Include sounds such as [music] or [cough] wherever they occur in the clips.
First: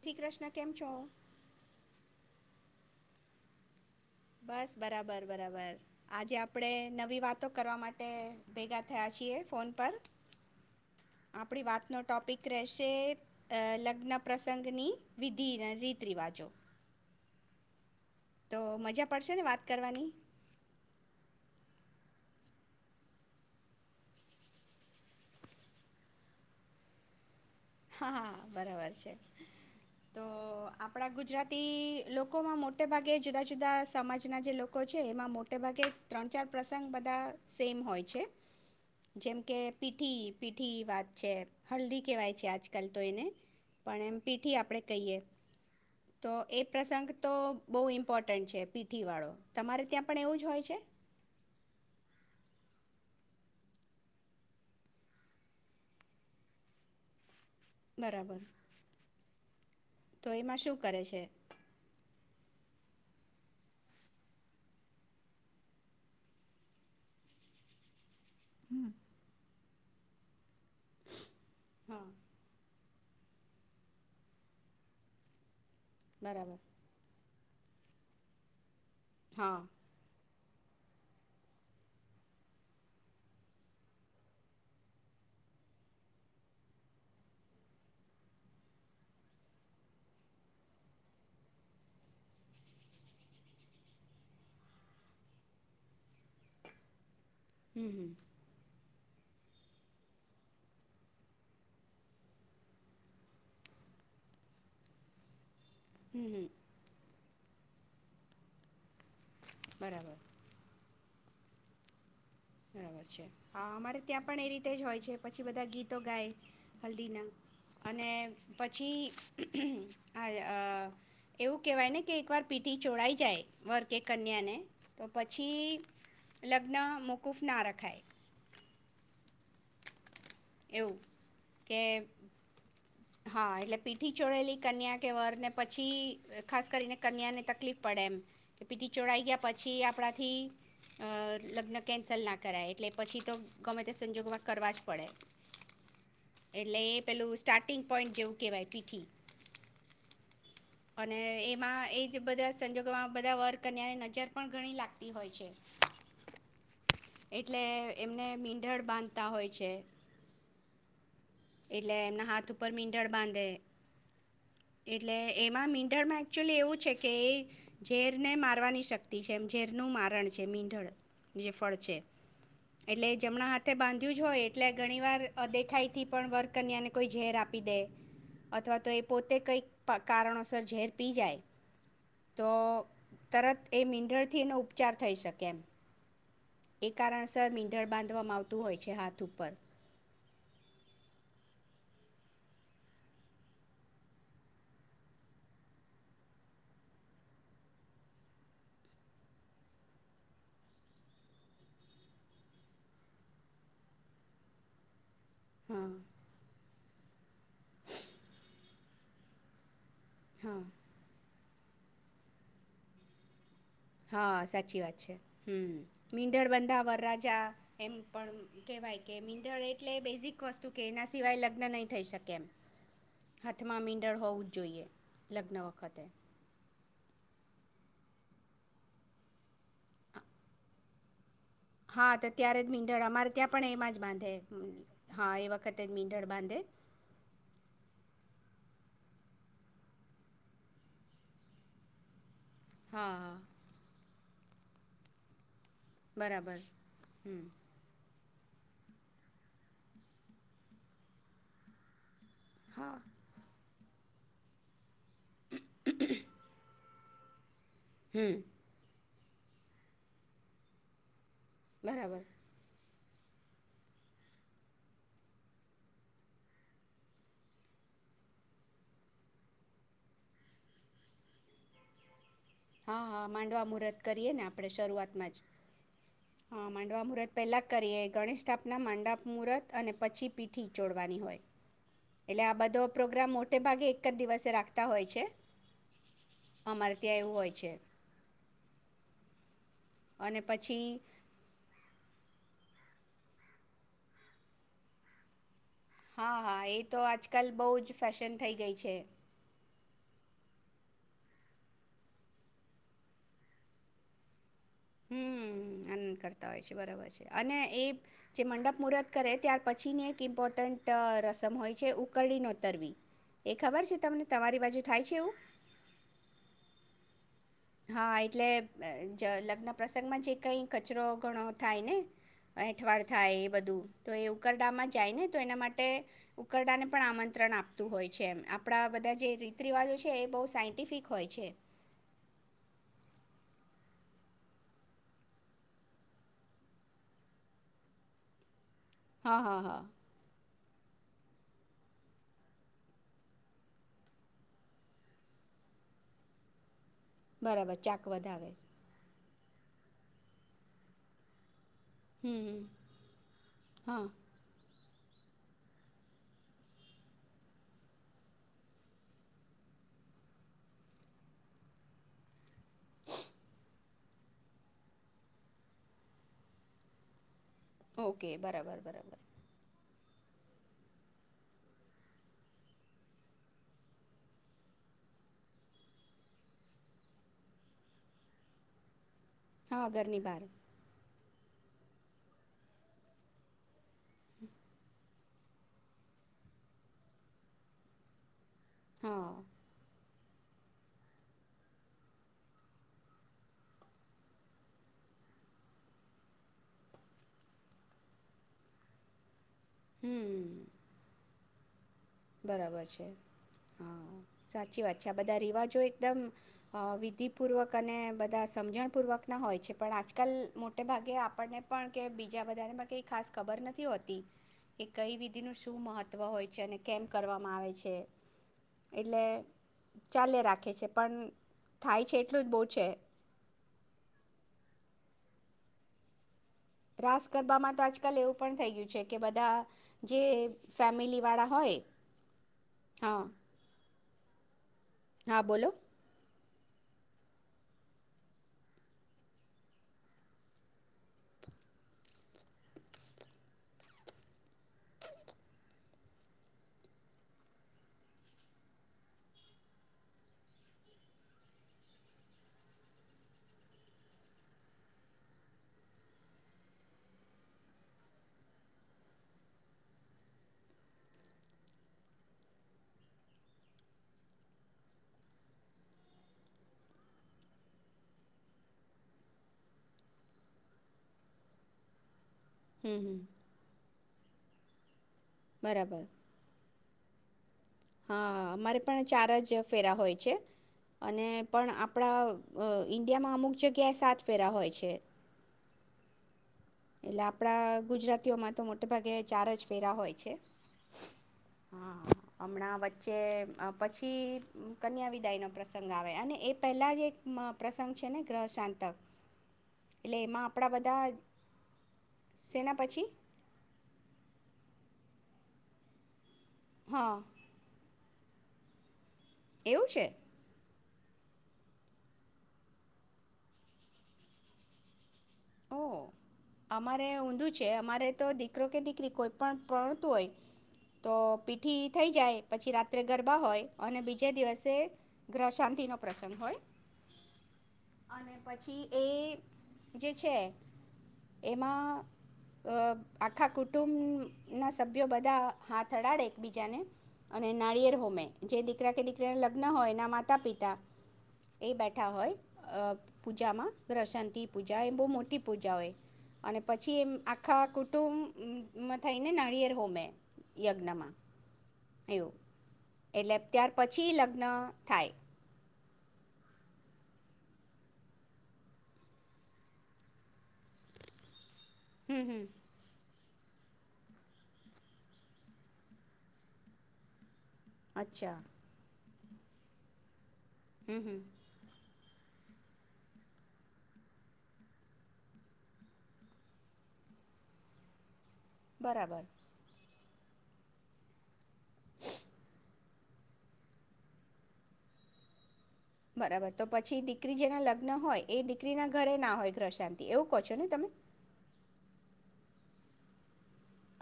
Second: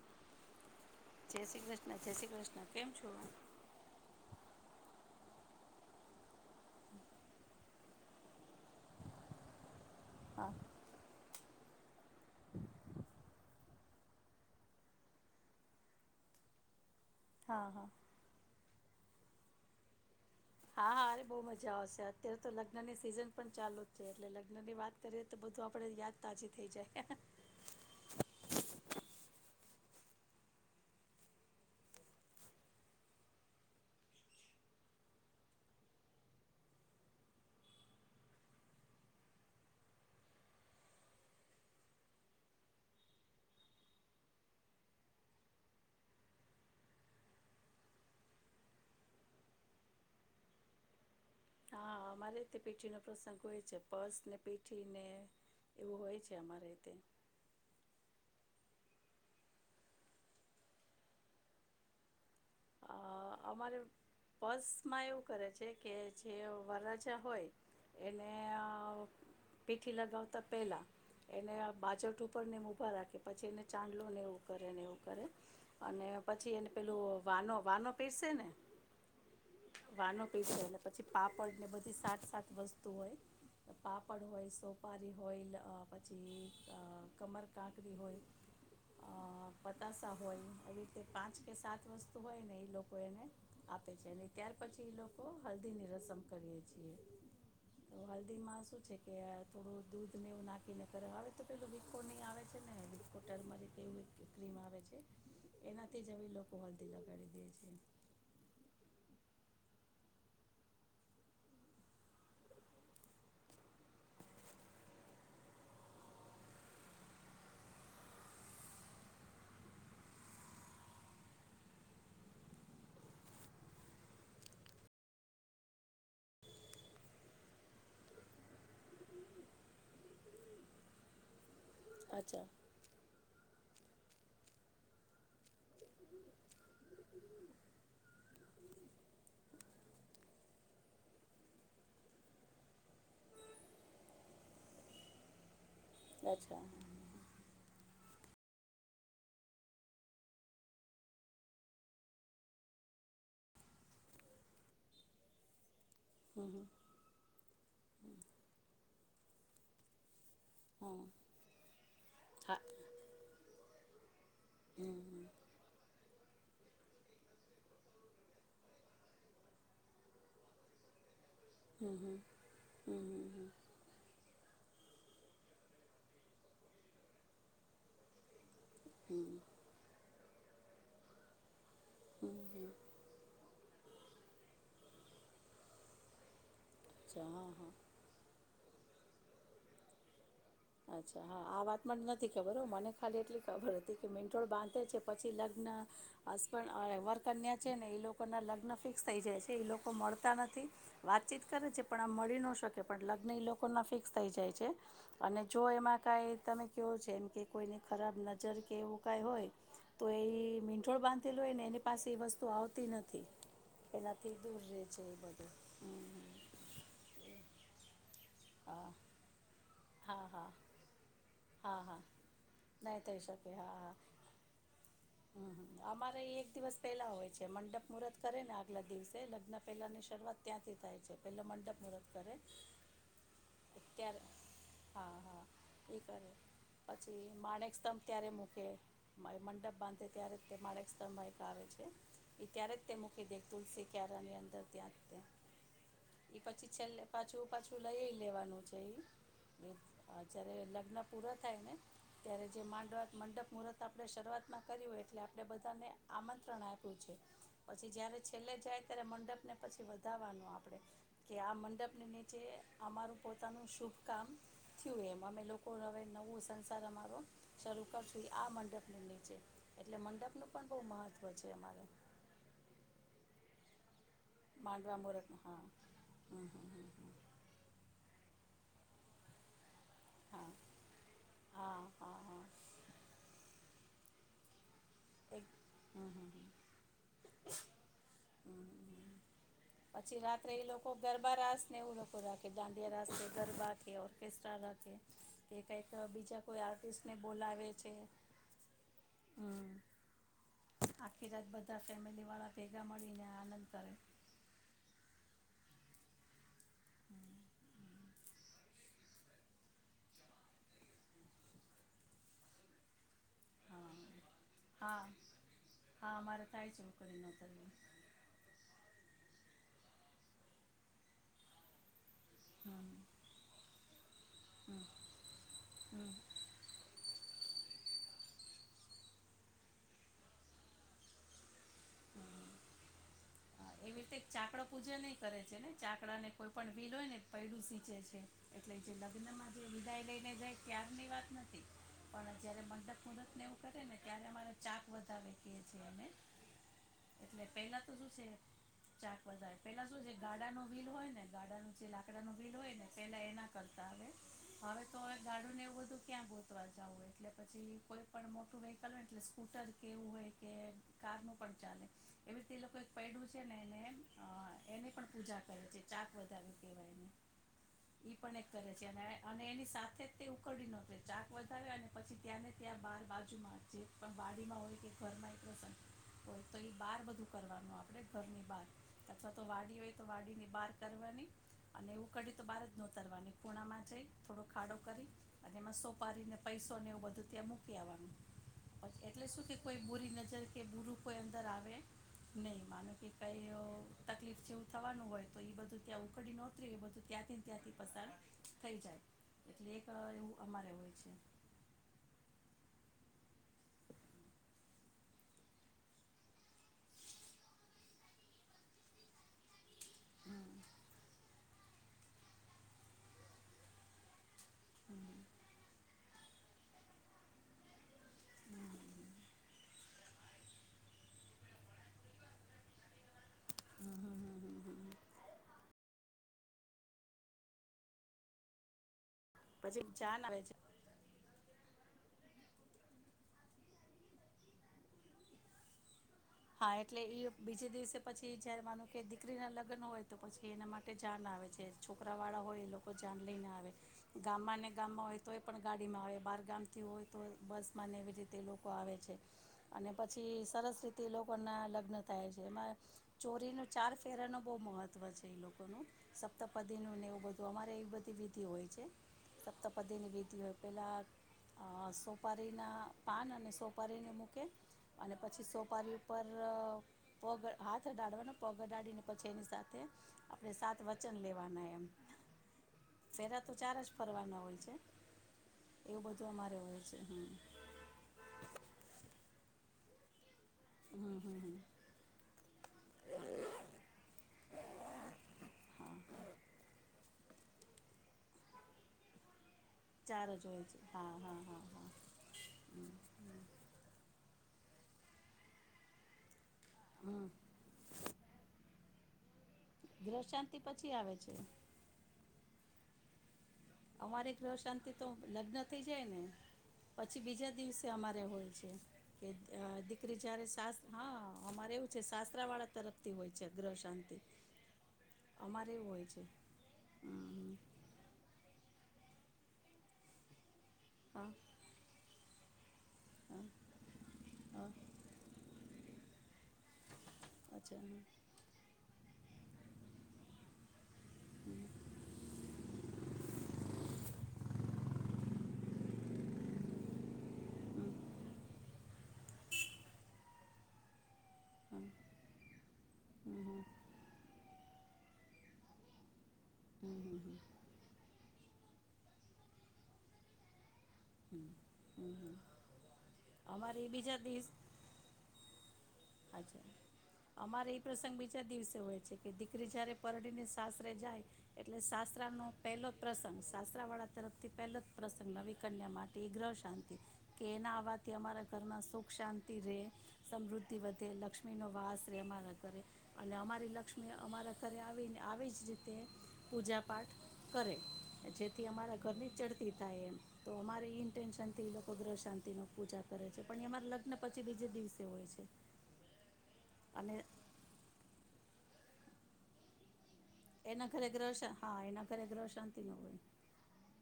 શ્રી કૃષ્ણ કેમ છો? જય શ્રી કૃષ્ણ જય શ્રી કૃષ્ણ કેમ છું. બસ બરાબર બરાબર આજે આપડે નવી વાતો કરવા માટે ભેગા થયા છીએ ફોન પર હા. આપણી વાતનો ટોપિક રહેશે લગ્ન પ્રસંગની વિધિ રીત રિવાજો. હા હા. તો મજા પડશે ને વાત કરવાની. હા હા બહ મજા આવશે અત્યારે તો લગ્ન ની સિઝન પણ ચાલુ જ છે એટલે લગ્ન ની વાત કરીએ તો બધું આપડે યાદ તાજી થઇ જાય. હાા બરાબર છે તો આપણા ગુજરાતી લોકોમાં મોટે ભાગે જુદા જુદા સમાજના જે લોકો છે એમાં મોટે ભાગે ત્રણ ચાર પ્રસંગ બધા સેમ હોય છે જેમ કે પીઠી પીઠી વાત છે હળદી કેહેવાય છે આ. આજકાલ તો એને પણ એમ પીઠી આપણે કહીએ તો એ પ્રસંગ તો બહુ ઇમ્પોર્ટન્ટ છે પીઠી વાળો તમારે ત્યાં પણ એવું જ હોય છે. હા અમારે રીતે પીઠી નો પ્રસંગ હોય છે પર્સ ને પીઠી ને એવું હોય છે અમારે રીતે બરાબર તો એમાં શું કરે છે. અ અમારે બસમાં એવું કરે છે કે જે વરાજા હોય એને અ હમ્મ. પીઠી લગાવતા પેલા એને હા બાજટ ઉપર ને વા રાખે પછી એને ચાંદલો ને એવું કરે ને એવું કરે. અને પછી બરાબર એને પેલું. વાનો વાનો પસેને. હા. એ છે ને પછી પાપડ ને બધી સાત-સાત વસ્તુ હોય પાપડ હોય, સોપારી હોય પછી અ કમર કાંકરી હોય અ પતાસા હોય આવી રીતે પાંચ કે સાત વસ્તુ હોય ને એ લોકો. લોકો એને આપે છે અને ત્યાર પછી લોકો હલ્દીની રસમ કરીયે છીએ. હમ હમ હલ્દી મામાં શું. જે કે થોડું દૂધને એવું નાખીને કરે આવે તો પેલું વિીફો નહીં આવે છે ને વિીફોટરમાંરી એવું ક્રીમ આવે છે. એનાથી જ હમ હમ લોકો હલ્દી લગાડી. જે છે. બરાબર. બબ હ અમારે ત્યાં પણ એ રીતે જ હોય છે પછી બધા ગીતો ગાય હલ્દીના અને પછી આ એવું કેહેવાય ને કે એકવાર પીઠી ચોડાાય જાય વર્ કે કન્યાને તો પછી લગ્ન મુ મુકૂફ ના રખાય. એવું. કે. અચ્છા હા એટલે પીઠી ચોડેલી કન્યા કે વરને પછી ખાસ કરીને કન્યાને તકલીફ પડે એમ કે પીઠી ચોડાઈ ગયા પછી આપણાથી અ લગ્ન કેન્સલ ના કરાય એટલે પછી તો ગમે તે સંજોગોમાં કરવા જ પડે. અચ્છા એટલે એ પેલું સ્ટાર્ટ. પિંગ પોઈન્ટ જેવું કહેવાય પીઠી અને એમાં એજ બધા સંજોગોમાં બધા વર્ક અનેની નજર પણ ઘણી લાગતી હોય છે. હમ હમ એટલે એમને મીંંધળ બાંધ તા હોય છે. હા એટલે એમના હાથ હા ઉપર મીંટણ બાંધે હમ એટલે હમ મીંઢણમાં એકચુલી એવું છે કે એ ઝેર ને મારવાની શક્તિ છે એમ ઝેરનું મારણ છે મીંઢળ. જે ફળ છે હમ એટલે હમ જમણા હાથે બાંધ્યું જ હોય. એટલે ઘણીવાર અદેખાઈથી પણ વર્ક કન્યાને કોઈ ઝેર આપી દે. અથવા તો એ હમ પોતે કઈક પાક કારણોસર ઝેર પી જાય. હમ તો હમ તરત એ મીંઢળ થીનો ઉપચાર થઈ શકે એમ. એ અચ્છા હા કારણસર હા મીંધળ બાંધવામાં આવતું હોય. પછે હાથ ઉપર. અચ્છા હા આ વાતમાં નથી ખબર હો મને ખાલી એટલી ખબર હતી કે મીંઠોળ બાંધે છે પછી લગ્ન હસબડવર્ક અન્યા છે ને એ લોકોના લગ્ન ફિક્સ થઈ જાય છે એ લોકો મળતા નથી વાતચીત કરે છે પણ આમ મળી ન શકે પણ લગ્ન એ લોકો ના ફિક્સ થઈ જાય છે. અને જો હા એમાં કાઈ તમે કવયો છે એમ કે કોઈને ખરાબ નજર કે એવું કઈ હોય. તો એ હા મીંઠોળ બાંધ લોઈને એની પાસે એ વસ્તુ આવતી નથી. એનાથી હા દૂર સાચી રહે વાત છે એ બધું હમ હમ. મીંંદળ બંધાવર રાજા એમ પણ હા કેહેવાય કે મીંડણ એટલે હા હા બેઝિક હા વસ્તુ કે એના સિવાય લગ્ન હા નહી હા થઈ શકે એમ નહીં થઈ શકે હા હાથમાં હા મીંડળ હોવું જ જોઈએ લગ્ન હમ વખતે. અમારે એક દિવસ પહેલા હોય છે મંડપ મુહૂર્ત કરે ને આગલા દિવસે લગ્ન પહેલાંની શરૂઆત ત્યાંથી થાય છે. પહેલાં મંડપ મુહૂર્ત હા તો કરે ત્યારે જ મીંઢણ અમારે ત્યાં પણ એમાં જ ત્યારે બાંધે હા એ વખતે એ કરે મીંધન બાંધે. પછી માણેક સ્તંભ ત્યારે મૂકે મંડપ બાંધે ત્યારે તે માળક સ્તરમાં એક આવે છે. એ ત્યારે જ તે હા મૂકી હા દે તુલસી ક્યારા ની અંદર. [unintelligible] એ બરાબર પછી છેલ્લે હમ પાછું પાછું લઈ. લેવાનું છે એ જ્યારે લગ્ન પૂરા થાય ને ત્યારે જે માંડ હા મંડપ મુહૂર્ત આપણે શરૂઆતમાં કર્યું એ એટલે આપણે બધાને આમંત્રણ આપી. [unintelligible] પછી જયારે હમ છેલ્લે જાય ત્યારે મ ને પછી વધવાનું આપડે કે આ મંડપને બરાબર નીચે અમારું પોતાનું શુભકામ થ્યું એમ. અમે લોકો હવે નવું સંસાર અમારો શરૂ કરશું ઈ આ મંડપની નીચે. એટલે મંડપનું પણ બોવ મહત્ત્વ છે અમારે. હા, હા, માંડવા મુરત કરીએ ને આપણે માંડવા શરૂઆતમાં જ. મુહૂર્તનું હા હમ હા, હમ હમ માંડવા મુહૂર્ત પેલા કરીએ ગણેશ સ્થા ના, મંડપ મૂરત અને પછી હા પીઠી ચોડવાની હોય. હા હા એટલે હા આ બધો પ્રોગ્રામ મો ટે ભાગે એક જ દિવસે રાખ- તા હોય છે. એક હમ હમ હમ અમારે ત્યાં એવું હોય છે. હમ હમ પછી અને રાત્રે એ પછી લોકો ગરબા રાસ ને એવું લોકો રાખેતા ડે રાસે ગરબા કે ઓર્કેસ્ટ્રા રાખે. કે કઈક હા બીજા હા કોઈ એ તો આર્ટિસ્ટને આજકાલ બોલાવે બહુ છે. જ ફેશન થઈ ગઈ છે હમ્મ આખી રાત બધા ફેમિલીવાળા ભેગા મળીને આનંદ કરે. હમ આનંદ કરતા હોય છે બરાબર છે, અને એ જે મંડપ મુહૂર્ત કરે ત્યાર પછીની એક ઇમ્પોર્ટન્ટ રસમ હોય છે ઉકરડી નોતરવી એ ખબર હા છે તમને? તમારી બાજુ થાય હા છે એવું હા મારે થાય છે. કરી [unintelligible] હા એટલે અ લગ્ન પ્રસંગમાં જે કઈ કચરો ઘણો થાય ને હમ એઠવાડ થાય એ બધું તો એ હમ ઉકરડામાં જાય ને તો એના માટે હમ ઉકરડા ને પણ આમં વિત્રણ આપતું હોય છે, એમ આપણા બધા જે રીત રિવાજો છે એ બહુ સાયન્ટિફિક હોય છે. એવી રીતે ચાકડો પૂજે નહી કરે છે ને, ચાકડા ને કોઈ પણ ભીલ હોય ને પૈડું સીચે છે. એટલે જે હા લગનમા જે હા હા વિદાય લઈને જાય. ત્યારની વાત નથી પણ જયારે મંડપ મુહરત ને એવું કરે ને ત્યારે અમારે ચાક વધાવ છીએ અમે બરાબર ચાક વધાવે છે. [unintelligible] પેલા શું ગાડાનું વિલ હોય ને ગાડાનું જે હમ લાકડાનું વિલ હોય હમ ને પેલા એના કરતા હા હ હવે તો ગાડુંને એવું બધું ક્યાં ગોતવા જવું હોય એટલે પછી કોઈ પણ મોટું વેહકલ હોય એટલે સ્કૂટર કેવું હોય કે કાર નું પણ ચાલે એવી રીતે એ લોકો [unintelligible] હ એની પણ પૂજા કરે છે, ચાક વધારે કેવાયને એ ઈ ઓકે પણ એક કરે બરાબર છે અને બરાબર અને એની સાથે તે ઉકડી ન ચાક વધારે અને પછી ત્યાં ને ત્યાં બાર બાજુમાં જે પણ બાડીમાં હોય કે ઘર માં એક પ્રસ હોય તો એ બાર બધું કરવાનું આપે આપે ઘરની બહાર અથવા તો વાડી હા હોય તો ઘરની વાડી ને બહાર કરવાની. અને એવું કઢ તો બાર જ નોતરવાની ખૂણામાં છે. થોડો ખાડો કરી એમાં સોપારીને પૈસોને એવું બધું ત્યાં મૂકી આવવાનું. એટલે શું કે હા કોઈ બોરી નથી જેમ કે બુરુ કોઈ અંદર આવે નહી. માનો કે કઈ તકલીફ જેવું થવાનું હોય તો એ બધું ત્યાં ઉકડી નહોતરી એ બધું ત્યાંથીને ત્યાંથી પસાર થઈ જાય. એટલે એ એવું અમારે હમ હોય છે. બરાબર હા સાચી વાત છે આ બધા રિવાજો એકદમ અ વિધિ પૂર્વક અને બધા સમજણ પૂર્વક ના હોય છે પણ આજકાલ મોટે ભાગે આપણને પણ કે બીજા બધાને પણ કઈ ખાસ ખબર નથી હોતી કે કઈ વિધિ ન શું મહત્વ હોય છે અને કેમ્પ કરવામાં આવે છે. એટલે ચાલે રાખે છે. પણ થાય છે એટલું જ બોવ છે. હમ હમ રાસ ગરબામાં તો આજકાલ એવું પણ થઈ ગ્યું છે કે, બધા પછી જે જાન આવે છે ફેમિલી વાળા હોય, હં. હા, બોલો. હા, એટલે ઈ બીજે દિવસે પછી જયારે માનો કે દીકરી ના લગ્ન હોય તો પછી એના માટે જાન આવે છે. છોકરા વાળા હોય એ લોકો જાન લઈને આવે. ગામમાં ને ગામમાં હોય તો એ પણ ગાડીમાં આવે બાર ગામ થી હોય તો બસમાં ને એવી રીતે લોકો આવે છે અને પછી સરસ રી તે લોકોના લગ્ન થાય છે. એમાં ચોરીનું ચાર ફેરાનો બોવ મહત્વ છે એ લોકોનું. સપ્તપદીનું ને એવું બધું અમારે એવી બધી વિધિ હોય છે. સપ્તપદીની વિધિ હોય. પેલાં અ સોપારીના પાન અને સોપારીને મૂકે અને પછી સો પારી ઉપર પગ હાથ અડાડવાનો પગ અડાડીને પછી એની સાથે આપણે સાત વચન લેવાના એમ. હમ હમ ફેરા તો ચાર જ ફરવાના હોય છે. એવું બરાબર બધું અમારે હોય છે. [inaudible] હા અમારે પણ ચાર જ ફેરા હોય છે. હમ અને હમ હમ પણ આપણા અ ઈન્ડિયામાં અમુક જગ્યાએ સાત ફેરા હોય છે. હા એટલે આપડા ગુજરાતીઓમાં તો મોટે ભાગે ચાર જ ફેરા હોય ચાર છે, જ હોય હા હા હા અમણાં વચ્ચે પછી કન્યા વિદાયનો પ્રસંગ આવે અને એ પેલા જ એક હમ પ્રસંગ છે ને ગ્રહશાંતક. ગ્રહ શાંતિ પછી આવે છે. સેના પછી અમારે ગ્રહ શાંતિ તો લગ્ન થઇ જાય ને હા પછી બીજા દિવસે અમારે હોય છે. કે એવું છે દીકરી જારે સાસ હા અમારે એવું છે સાસરા વાળા તરફથી હોય છે ગ્રહ શાંતિ અમારે ઓ એવું હોય છે અમારે ઊંધું હમ છે અમારે તો દી દીકરો કે દીકરી કોઈ પણ પ્રણતું હોય. તો હા પીઠી થઈ જાય પછી રાત ગરબા હોય અને બીજે હા દિવસે ગ્રાશાંત [unintelligible] પ્રસંગ હોય. અચ્છા હમ અને પછી એ જે છે એમાં અ આખા કુટુંબ ના સભ્યો બધા હાથ અડાડે એક બીજાને અને નાળિયેર હોમે જે દીકરા કે દીકરા લગ્ન હોય એના માતા પિતા એ બેઠા હોય હમ પૂજામાં ગ્રશાંતિ પૂ પૂજા એ બહુ મોટી પૂજા હોય. અને હમ પછી એમ હમ હમ આખા કુટુંબ થઈને નાળિયેર હોમે યજ્ઞમાં હમ એવું હમ એટલે ત્યાર અમારે પછી બીજા લગ્ન દિવસ થાય. અચ્છા અમારે એ પ્રસંગ બીજા દિવસે હોય છે કે દીકરી જયારે પરડીને સાસરે જાય એટલે હમ હમ શાસ્ત્રનો પહેલો પ્રસંગ સાસ્ત્ર વાળા તરફથી પહેલો જ પ્રસંગ નવી કન્યા માટે ગ્રહ શાંતિ કે એના આવવાથી અચ્છા અમારા ઘરના સુખ શાંતિ રહેે સમૃદ્ધ તિ હમ વધે હમ લક્ષ્મીનો વાસ [unintelligible] અમારા ઘરે અને અમારી લક્ષ્મી અમારા ઘરે આવીને આવી જ રીતે પૂજા પાઠ કરે. જેથી અમારા બરાબર ઘરની ચડતી થાય એમ. તો અમારે ઇન્ટેન્શન એ લોકો ગ્રહ શાંતી નો પૂજા કરે છે પણ એમારે લગ્ન પછી બીજે દિવસે હોય છે. બરાબર, તો પછી અને દીકરી જેના લગ્ન હોય એ દીકરીના ઘરે ના હોય ગ્રશાંત એના ઘરે ગ્રશા, હા એના ઘરે ગ્રશાંત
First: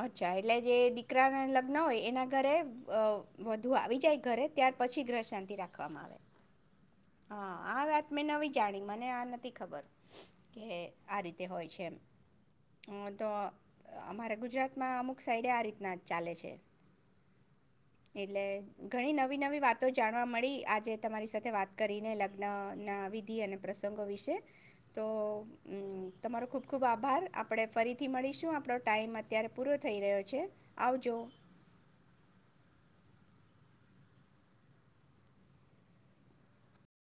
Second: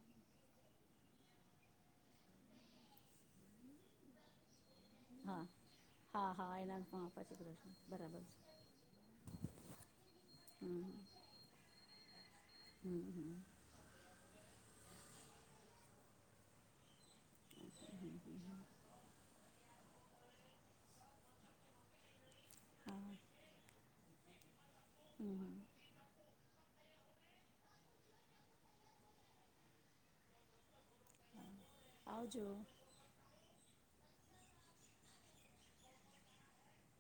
અચ્છા એટલે જે દીકરા ના લગ્ન હોય એના ઘરે અ વધુ આવી જાય ઘરે ત્યાર પછી ગ્રહ હા શાંતિ રાખવામાં આવે. હા હા એના પછી ગ્રહ હા શાંતિ આ વાત બરાબર મેં છે નવી જાણી મને આ નથી ખબર કે હમ આ રીતે હોય છે એમ હમ અમ તો હમ અમારે ગુજરાતમાં અમુક સાઈડે આ રીતના ચાલે છે. એટલે ઘણી નવી નવી વાત તો જાણવા મળી આજે તમારી સાથે વાત કરીને લગ્નના હા વિધિ અને પ્રસંગો વિશે તો અ તમારો ખુબ ખૂબ આભાર આપણે ફરીથી મળીશું આપણો ટાઈમ અત્યારે પૂરો થઈ રહ્યો છે. આવજો. આવજો.